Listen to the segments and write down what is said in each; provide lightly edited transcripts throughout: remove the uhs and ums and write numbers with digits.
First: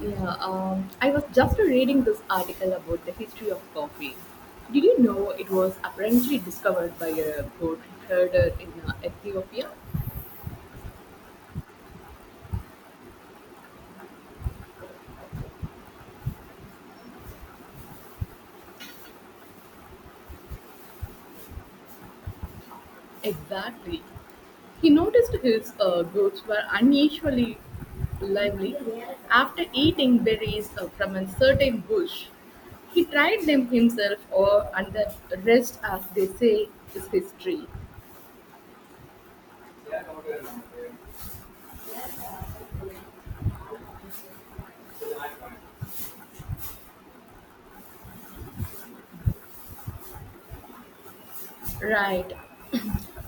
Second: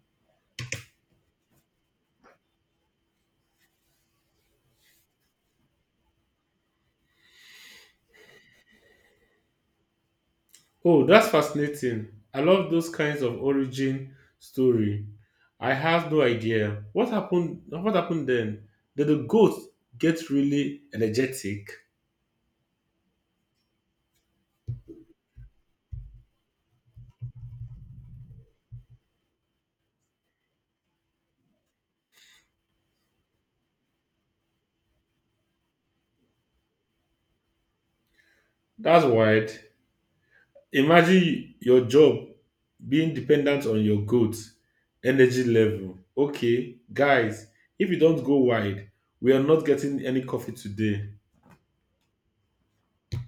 Yeah, I was just reading this article about the history of coffee. Did you know it was apparently discovered by a goat herder in Ethiopia? Oh, that's fascinating. I love those kinds of origin story. I have no idea. What happened then? Did the goat get really energetic? Exactly. He noticed his goats were unusually lively after eating berries from a certain bush. He tried them himself, or and the rest, as they say, is history. That's wild. Imagine your job being dependent on your goat energy level. Okay, guys, if you don't go wide, we are not getting any coffee today. Right.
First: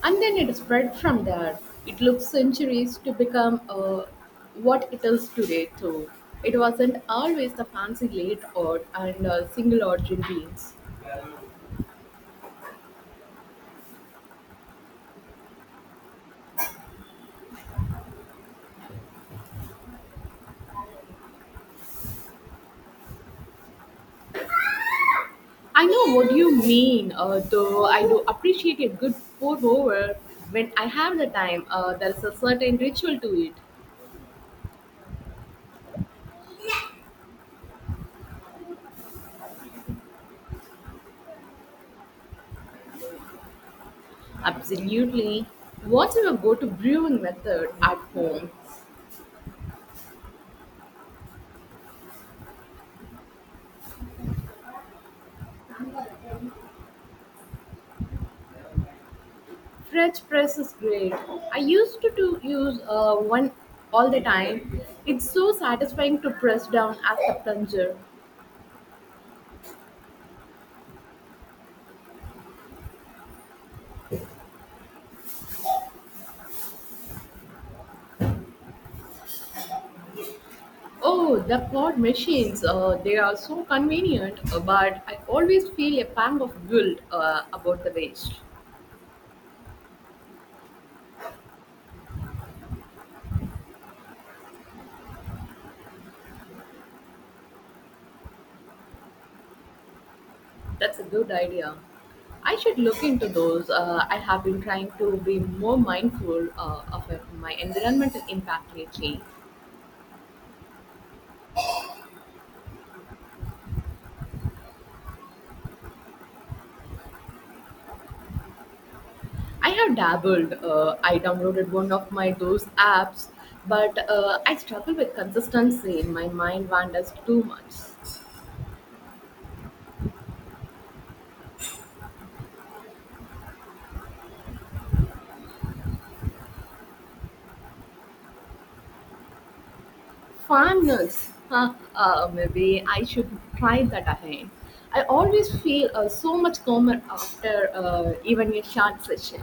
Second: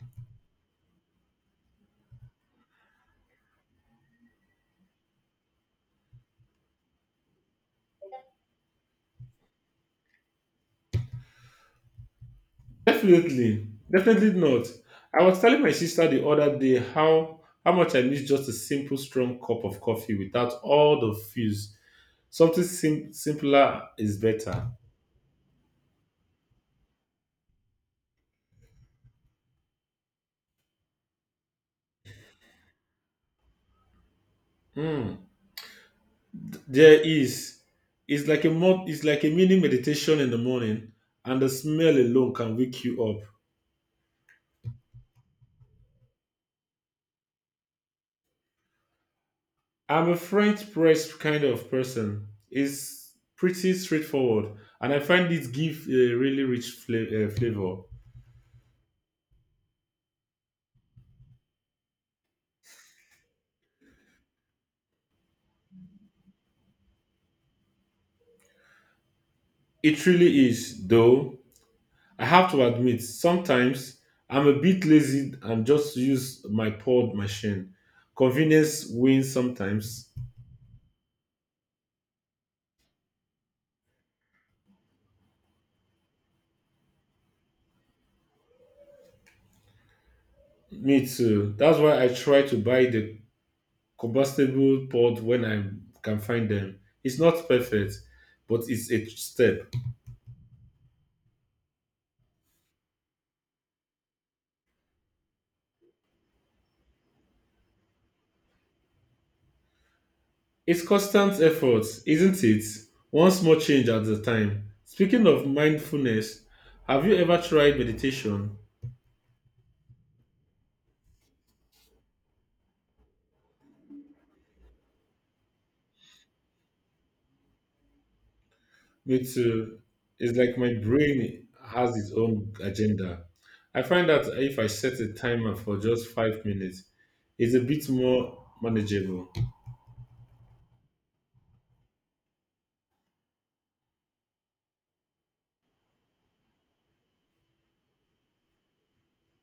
And then it spread from there. It took centuries to become what it is today, too. It wasn't always the fancy late odd and single origin beans. Definitely, definitely not. I was telling my sister the other day how much I miss just a simple strong cup of coffee without all the fizz. Something simpler is better. I know what you mean, though I do appreciate a good pour over when I have the time. There's a certain ritual to it. Mm. There is. It's like a mini meditation in the morning, and the smell alone can wake you up. Absolutely. What's your go to brewing method at home? I'm a French press kind of person. It's pretty straightforward, and I find it give a really rich flavor. French press is great. I used to use one all the time. It's so satisfying to press down at the plunger. It really is, though. I have to admit, sometimes I'm a bit lazy and just use my pod machine. Convenience wins sometimes. Oh, the pod machines, they are so convenient, but I always feel a pang of guilt about the waste. Me too. That's why I try to buy the combustible pod when I can find them. It's not perfect, but it's a step. That's a good idea. I should look into those. I have been trying to be more mindful of my environmental impact lately. It's constant effort, isn't it? One small change at a time. Speaking of mindfulness, have you ever tried meditation? I have dabbled. I downloaded one of my those apps, but I struggle with consistency. My mind wanders too much. Me too. It's like my brain has its own agenda. I find that if I set a timer for just 5 minutes, it's a bit more manageable. Farmers, huh, maybe I should try that again. I always feel so much calmer after even a short session.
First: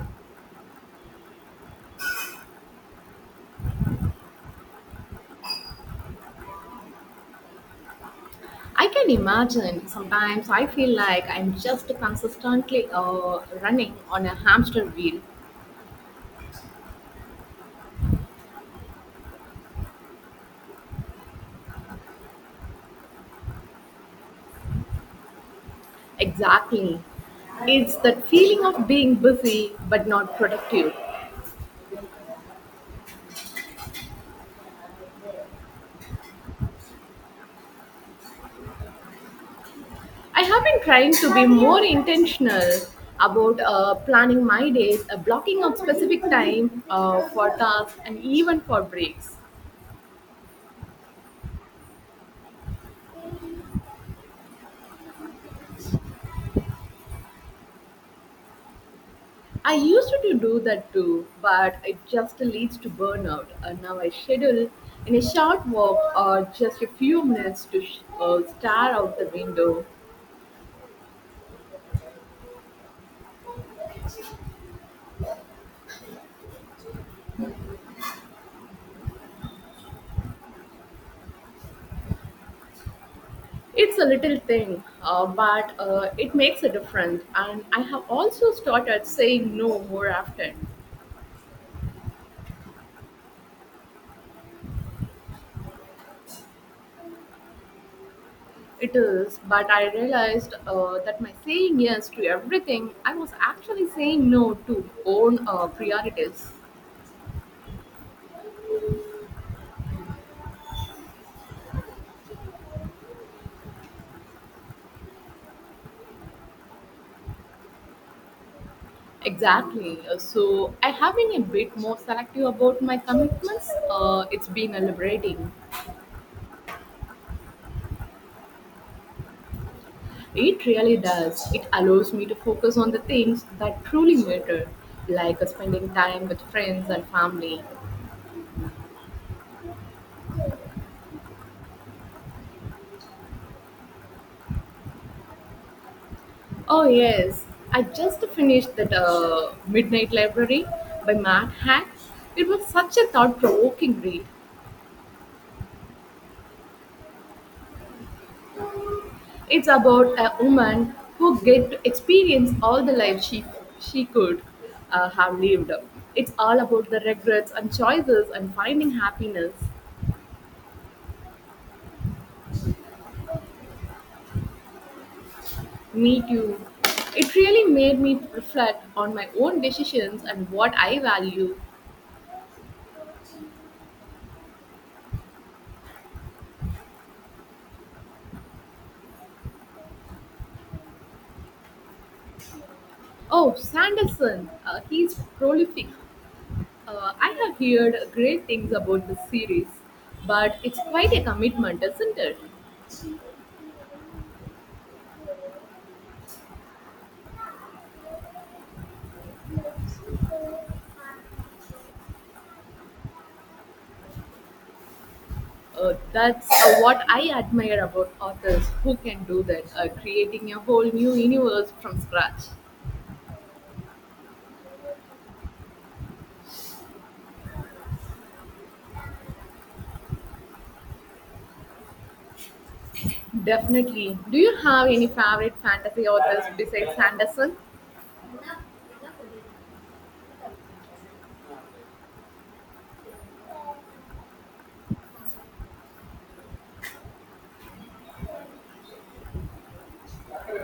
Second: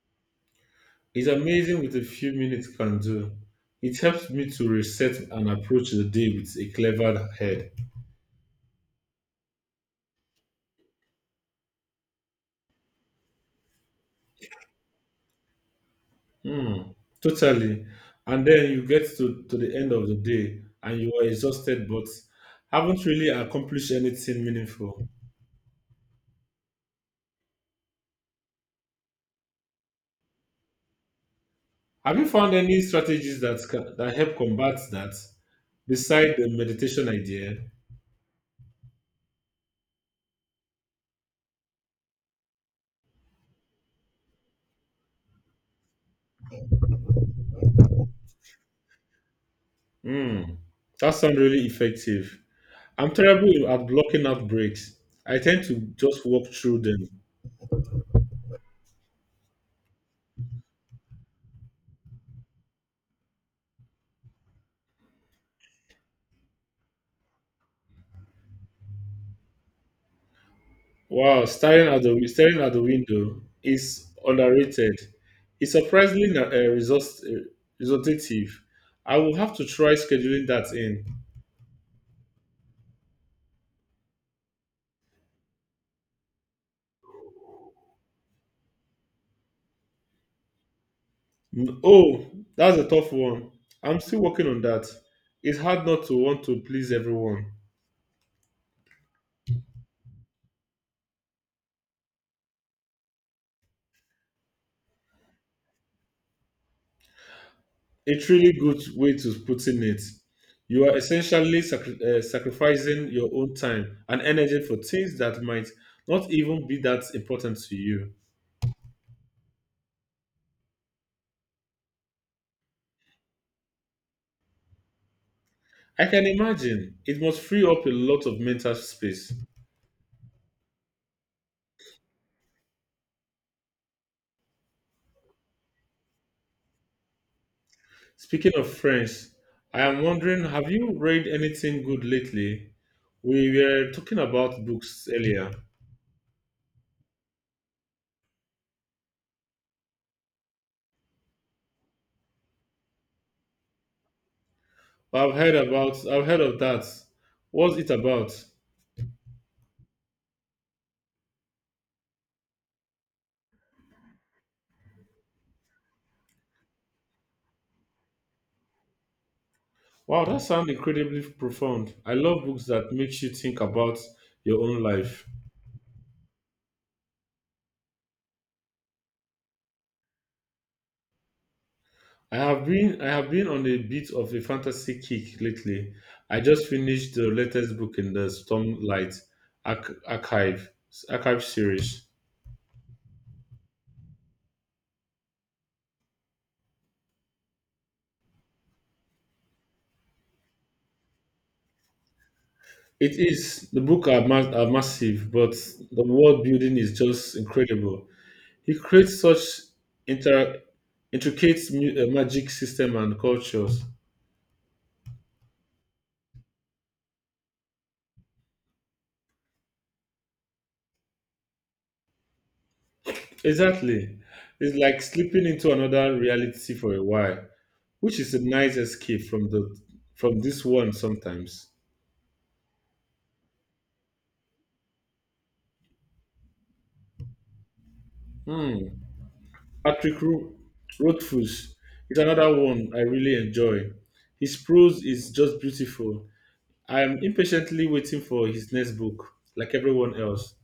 It's amazing what a few minutes can do. It helps me to reset and approach the day with a clever head. I can imagine sometimes I feel like I'm just consistently running on a hamster wheel. Hmm. Totally. And then you get to the end of the day and you are exhausted but haven't really accomplished anything meaningful. Exactly. It's that feeling of being busy but not productive. Have you found any strategies that help combat that beside the meditation idea? I have been trying to be more intentional about planning my days, blocking out specific time for tasks and even for breaks. Hmm, that sounds really effective. I'm terrible at blocking out breaks. I tend to just walk through them. I used to do that too, but it just leads to burnout. Now I schedule in a short walk or just a few minutes to stare out the window. Wow, staring at the window is underrated. It's surprisingly resortative. I will have to try scheduling that in. It's a little thing, but it makes a difference, and I have also started saying no more often. Mm, oh, that's a tough one. I'm still working on that. It's hard not to want to please everyone. It is, but I realized that my saying yes to everything, I was actually saying no to own priorities. It's really good way to putting it. You are essentially sacrificing your own time and energy for things that might not even be that important to you. Exactly. So I have been a bit more selective about my commitments. It's been liberating. I can imagine it must free up a lot of mental space. It really does. It allows me to focus on the things that truly matter, like spending time with friends and family. Speaking of French, I am wondering, have you read anything good lately? We were talking about books earlier. Oh yes, I just finished that Midnight Library by Matt Hack. It was such a thought-provoking read. I've heard of that. What's it about? It's about a woman who get to experience all the life she could have lived. It's all about the regrets and choices and finding happiness. Wow, that sounds incredibly profound. I love books that makes you think about your own life. Me too. It really made me reflect on my own decisions and what I value. I have been on a bit of a fantasy kick lately. I just finished the latest book in the Stormlight Archive Archive series. Oh, Sanderson, he's prolific. I have heard great things about the series, but it's quite a commitment, isn't it? It is the book are, ma- are massive, but the world building is just incredible. He creates such inter- intricate magic system and cultures. That's what I admire about authors who can do that, creating a whole new universe from scratch. Exactly. It's like slipping into another reality for a while, which is a nice escape from the from this one sometimes. Definitely. Do you have any favorite fantasy authors besides Sanderson? Hmm. Patrick Ro- Rothfuss is another one I really enjoy. His prose is just beautiful. I am impatiently waiting for his next book, like everyone else.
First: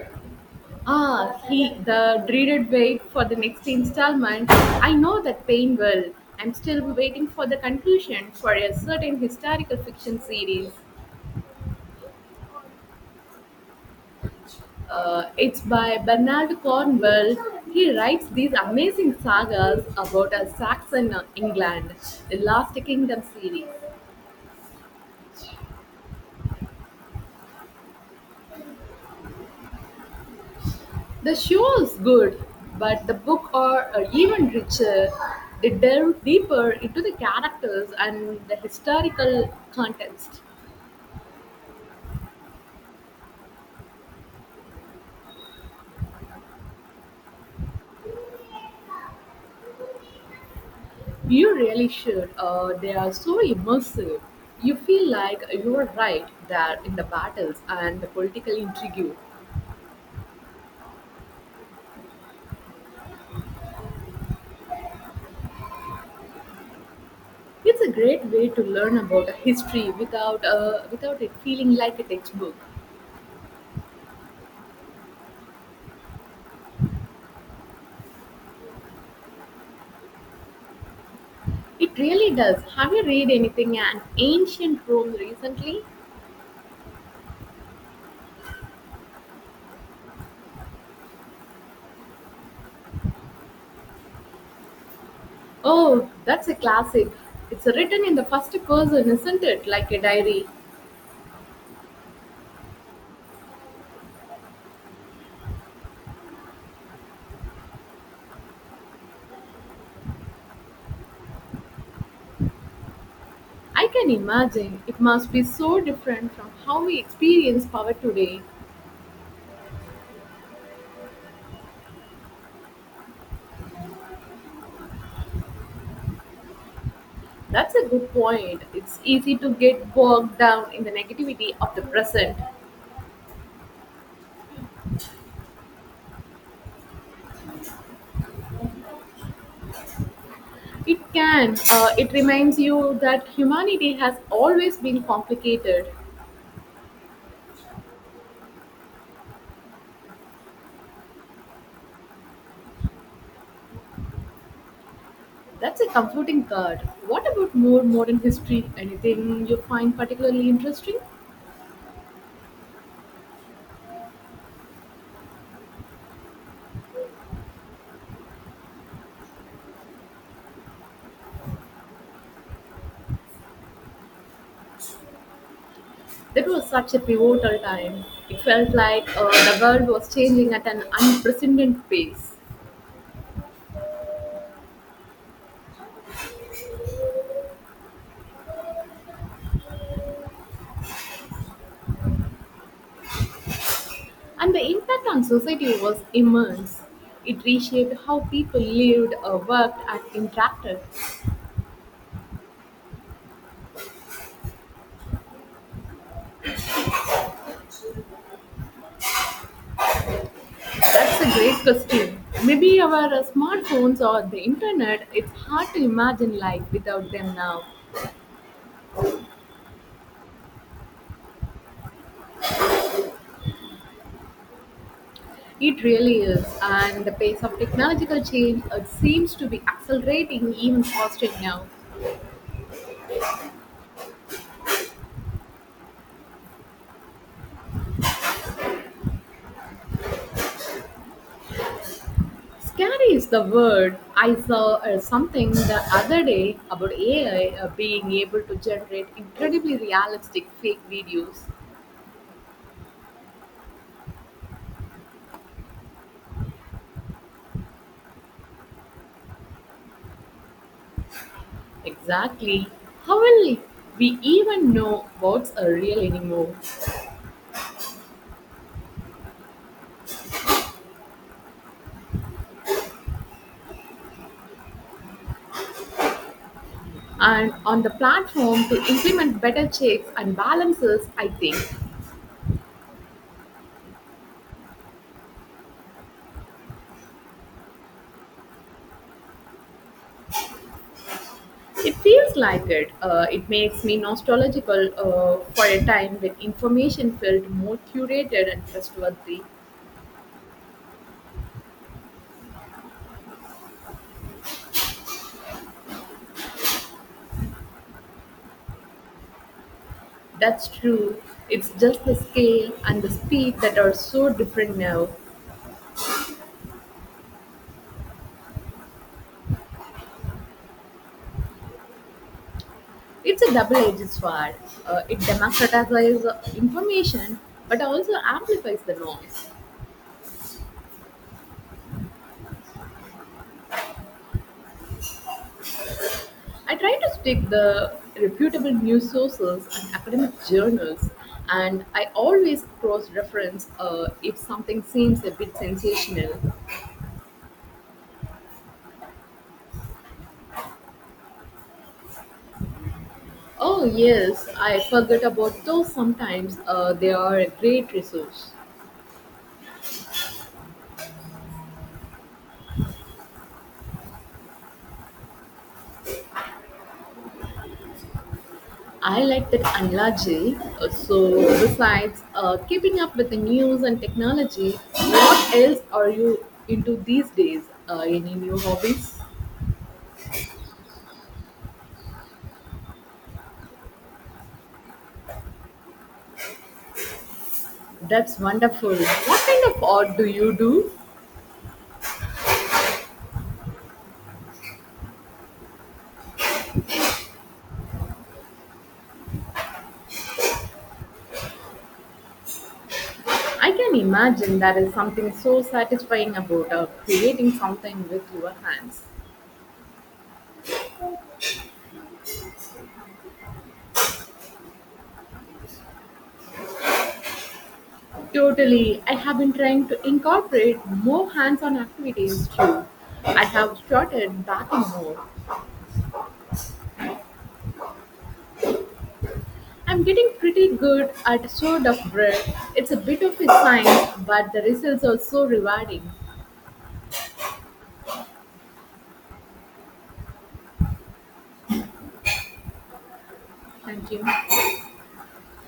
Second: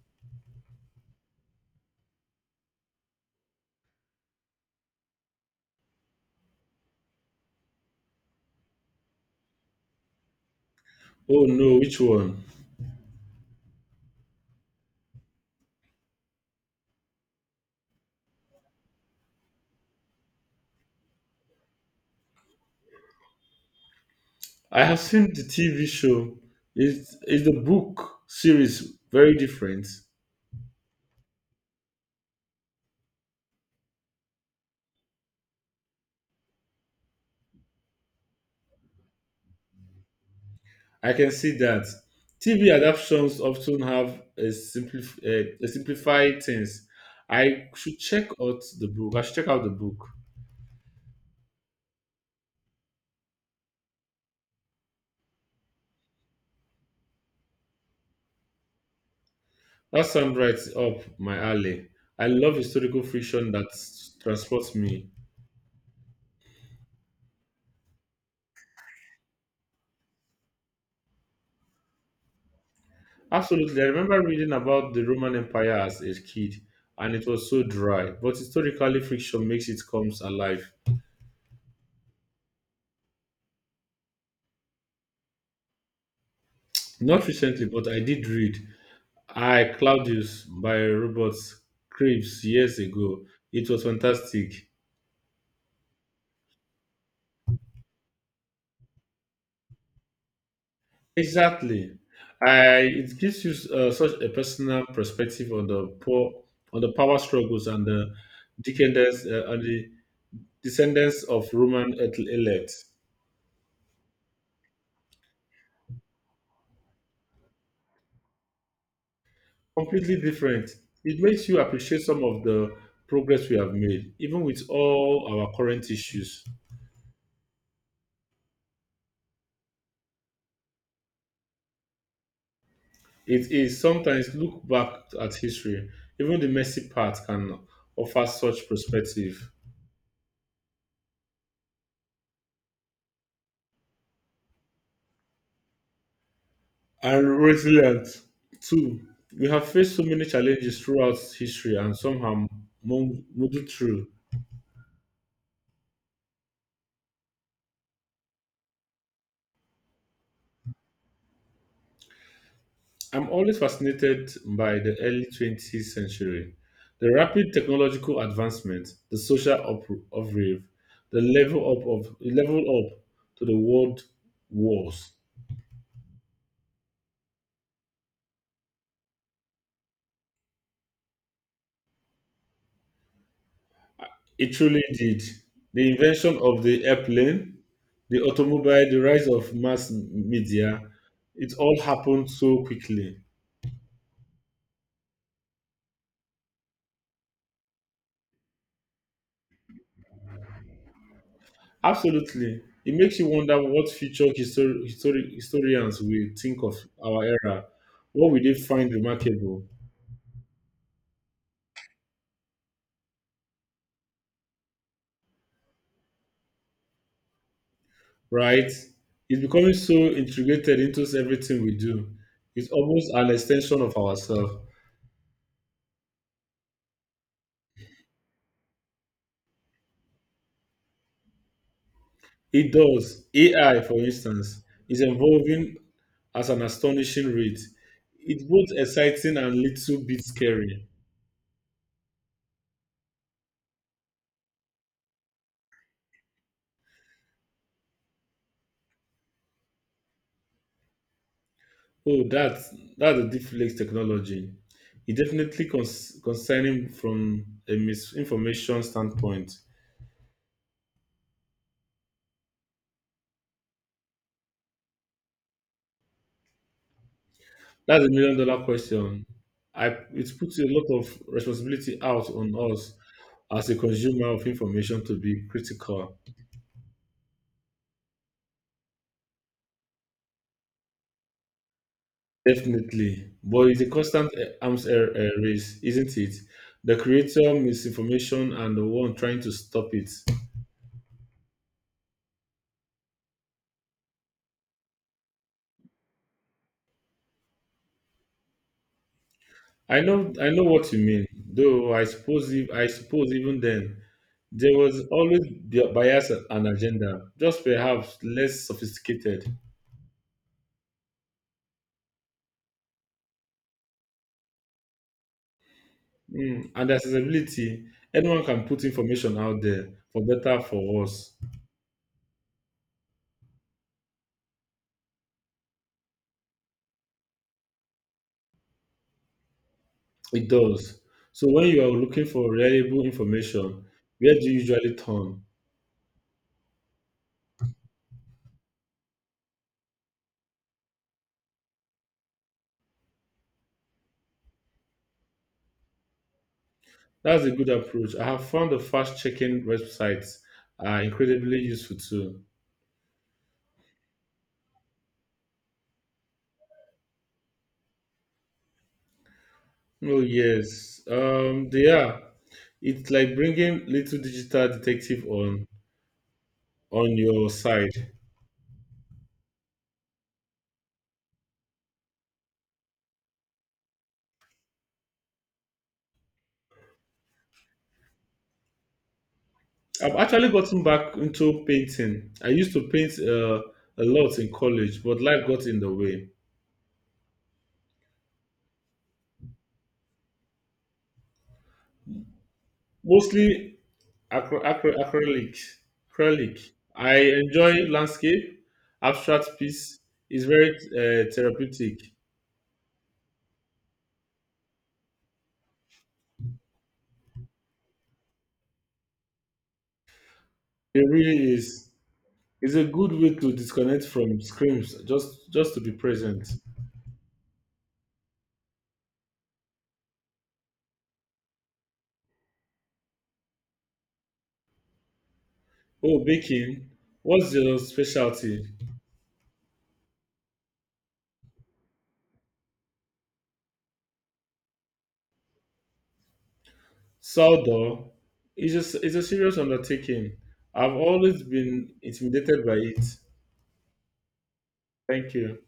The dreaded wait for the next installment. I know that pain well. I'm still waiting for the conclusion for a certain historical fiction series. Oh no, which one? It's by Bernard Cornwell. He writes these amazing sagas about a Saxon England, the Last Kingdom series. I have seen the TV show. Is the book series very different? The show is good, but the book are even richer. They delve deeper into the characters and the historical context. I can see that. TV adaptations often have a simplified things. I should check out the book. I should check out the book. You really should. They are so immersive. You feel like you are right there in the battles and the political intrigue. That sounds right up my alley. I love historical fiction transports me. It's a great way to learn about history without without it feeling like a textbook. Absolutely. I remember reading about the Roman Empire as a kid, and it was so dry. But historically, fiction makes it comes alive. It really does. Have you read anything on ancient Rome recently? Not recently, but I did read I Claudius by Robert Krebs years ago. It was fantastic. Oh, that's a classic. It's written in the first person, isn't it? Like a diary. Exactly. I it gives you such a personal perspective on the poor, on the power struggles and the decadence and the descendants of elite. I can imagine it must be so different from how we experience power today. Completely different. It makes you appreciate some of the progress we have made, even with all our current issues. That's a good point. It's easy to get bogged down in the negativity of the present. It is sometimes look back at history, even the messy part can offer such perspective. It can. It reminds you that humanity has always been complicated. And resilience. Two, we have faced so many challenges throughout history and some have muddled through. That's a comforting thought. What about more modern history? Anything you find particularly interesting? I'm always fascinated by the early 20th century. The rapid technological advancement, the social upheaval, the level up to the world wars. That was such a pivotal time. It felt like the world was changing at an unprecedented pace, It truly did. The invention of the airplane, the automobile, the rise of mass media, it all happened so quickly. and the impact on society was immense. It reshaped how people lived, worked, and interacted. Absolutely. It makes you wonder what future historians will think of our era. What will they find remarkable, That's a great question. Maybe our smartphones or the internet, it's hard to imagine life without them now. right? It's becoming so integrated into everything we do. It's almost an extension of ourselves. It really is. And the pace of technological change it seems to be accelerating even faster now. It does. AI, for instance, is evolving at an astonishing rate. It's both exciting and little bit scary. Scary is the word. I saw something the other day about AI being able to generate incredibly realistic fake videos. Oh, that's a deep technology. It definitely concerning from a misinformation standpoint. Exactly. How will we even know what's a real anymore? That's a million dollar question. I it puts a lot of responsibility out on us as a consumer of information to be critical. And on the platform to implement better checks and balances I think Definitely, but it's a constant arms race, isn't it? The creator misinformation and the one trying to stop it. it feels like it, it makes me nostalgical for a time when information felt more curated and trustworthy. I know what you mean. Though I suppose, if, I suppose even then there was always the bias and agenda, just perhaps less sophisticated. That's true. It's just the scale and the speed that are so different now. Mm, and accessibility, anyone can put information out there for better for worse. It's a double-edged sword. It democratizes information but also amplifies the noise. It does. So when you are looking for reliable information, where do you usually turn? I try to stick the reputable news sources and academic journals, and I always cross-reference if something seems a bit sensational. That's a good approach. I have found the fact checking websites are incredibly useful too. Oh yes, I forget about those sometimes. They are a great resource. Oh yes, they are. It's like bringing little digital detective on your side. I like that analogy. So, besides keeping up with the news and technology, what else are you into these days? Any new hobbies? I've actually gotten back into painting. I used to paint a lot in college, but life got in the way. That's wonderful. What kind of art do you do? Mostly acrylic. Acrylic. I enjoy landscape, abstract piece. It's very therapeutic. I can imagine there is something so satisfying about creating something with your hands. It really is. It's a good way to disconnect from screens, just to be present. Totally. I have been trying to incorporate more hands on activities too. I have started baking more. Oh, baking. What's your specialty? I'm getting pretty good at sort of bread. It's a bit of a science, but the results are so rewarding. Sourdough is it's a serious undertaking. I've always been intimidated by it. Thank you. Thank you.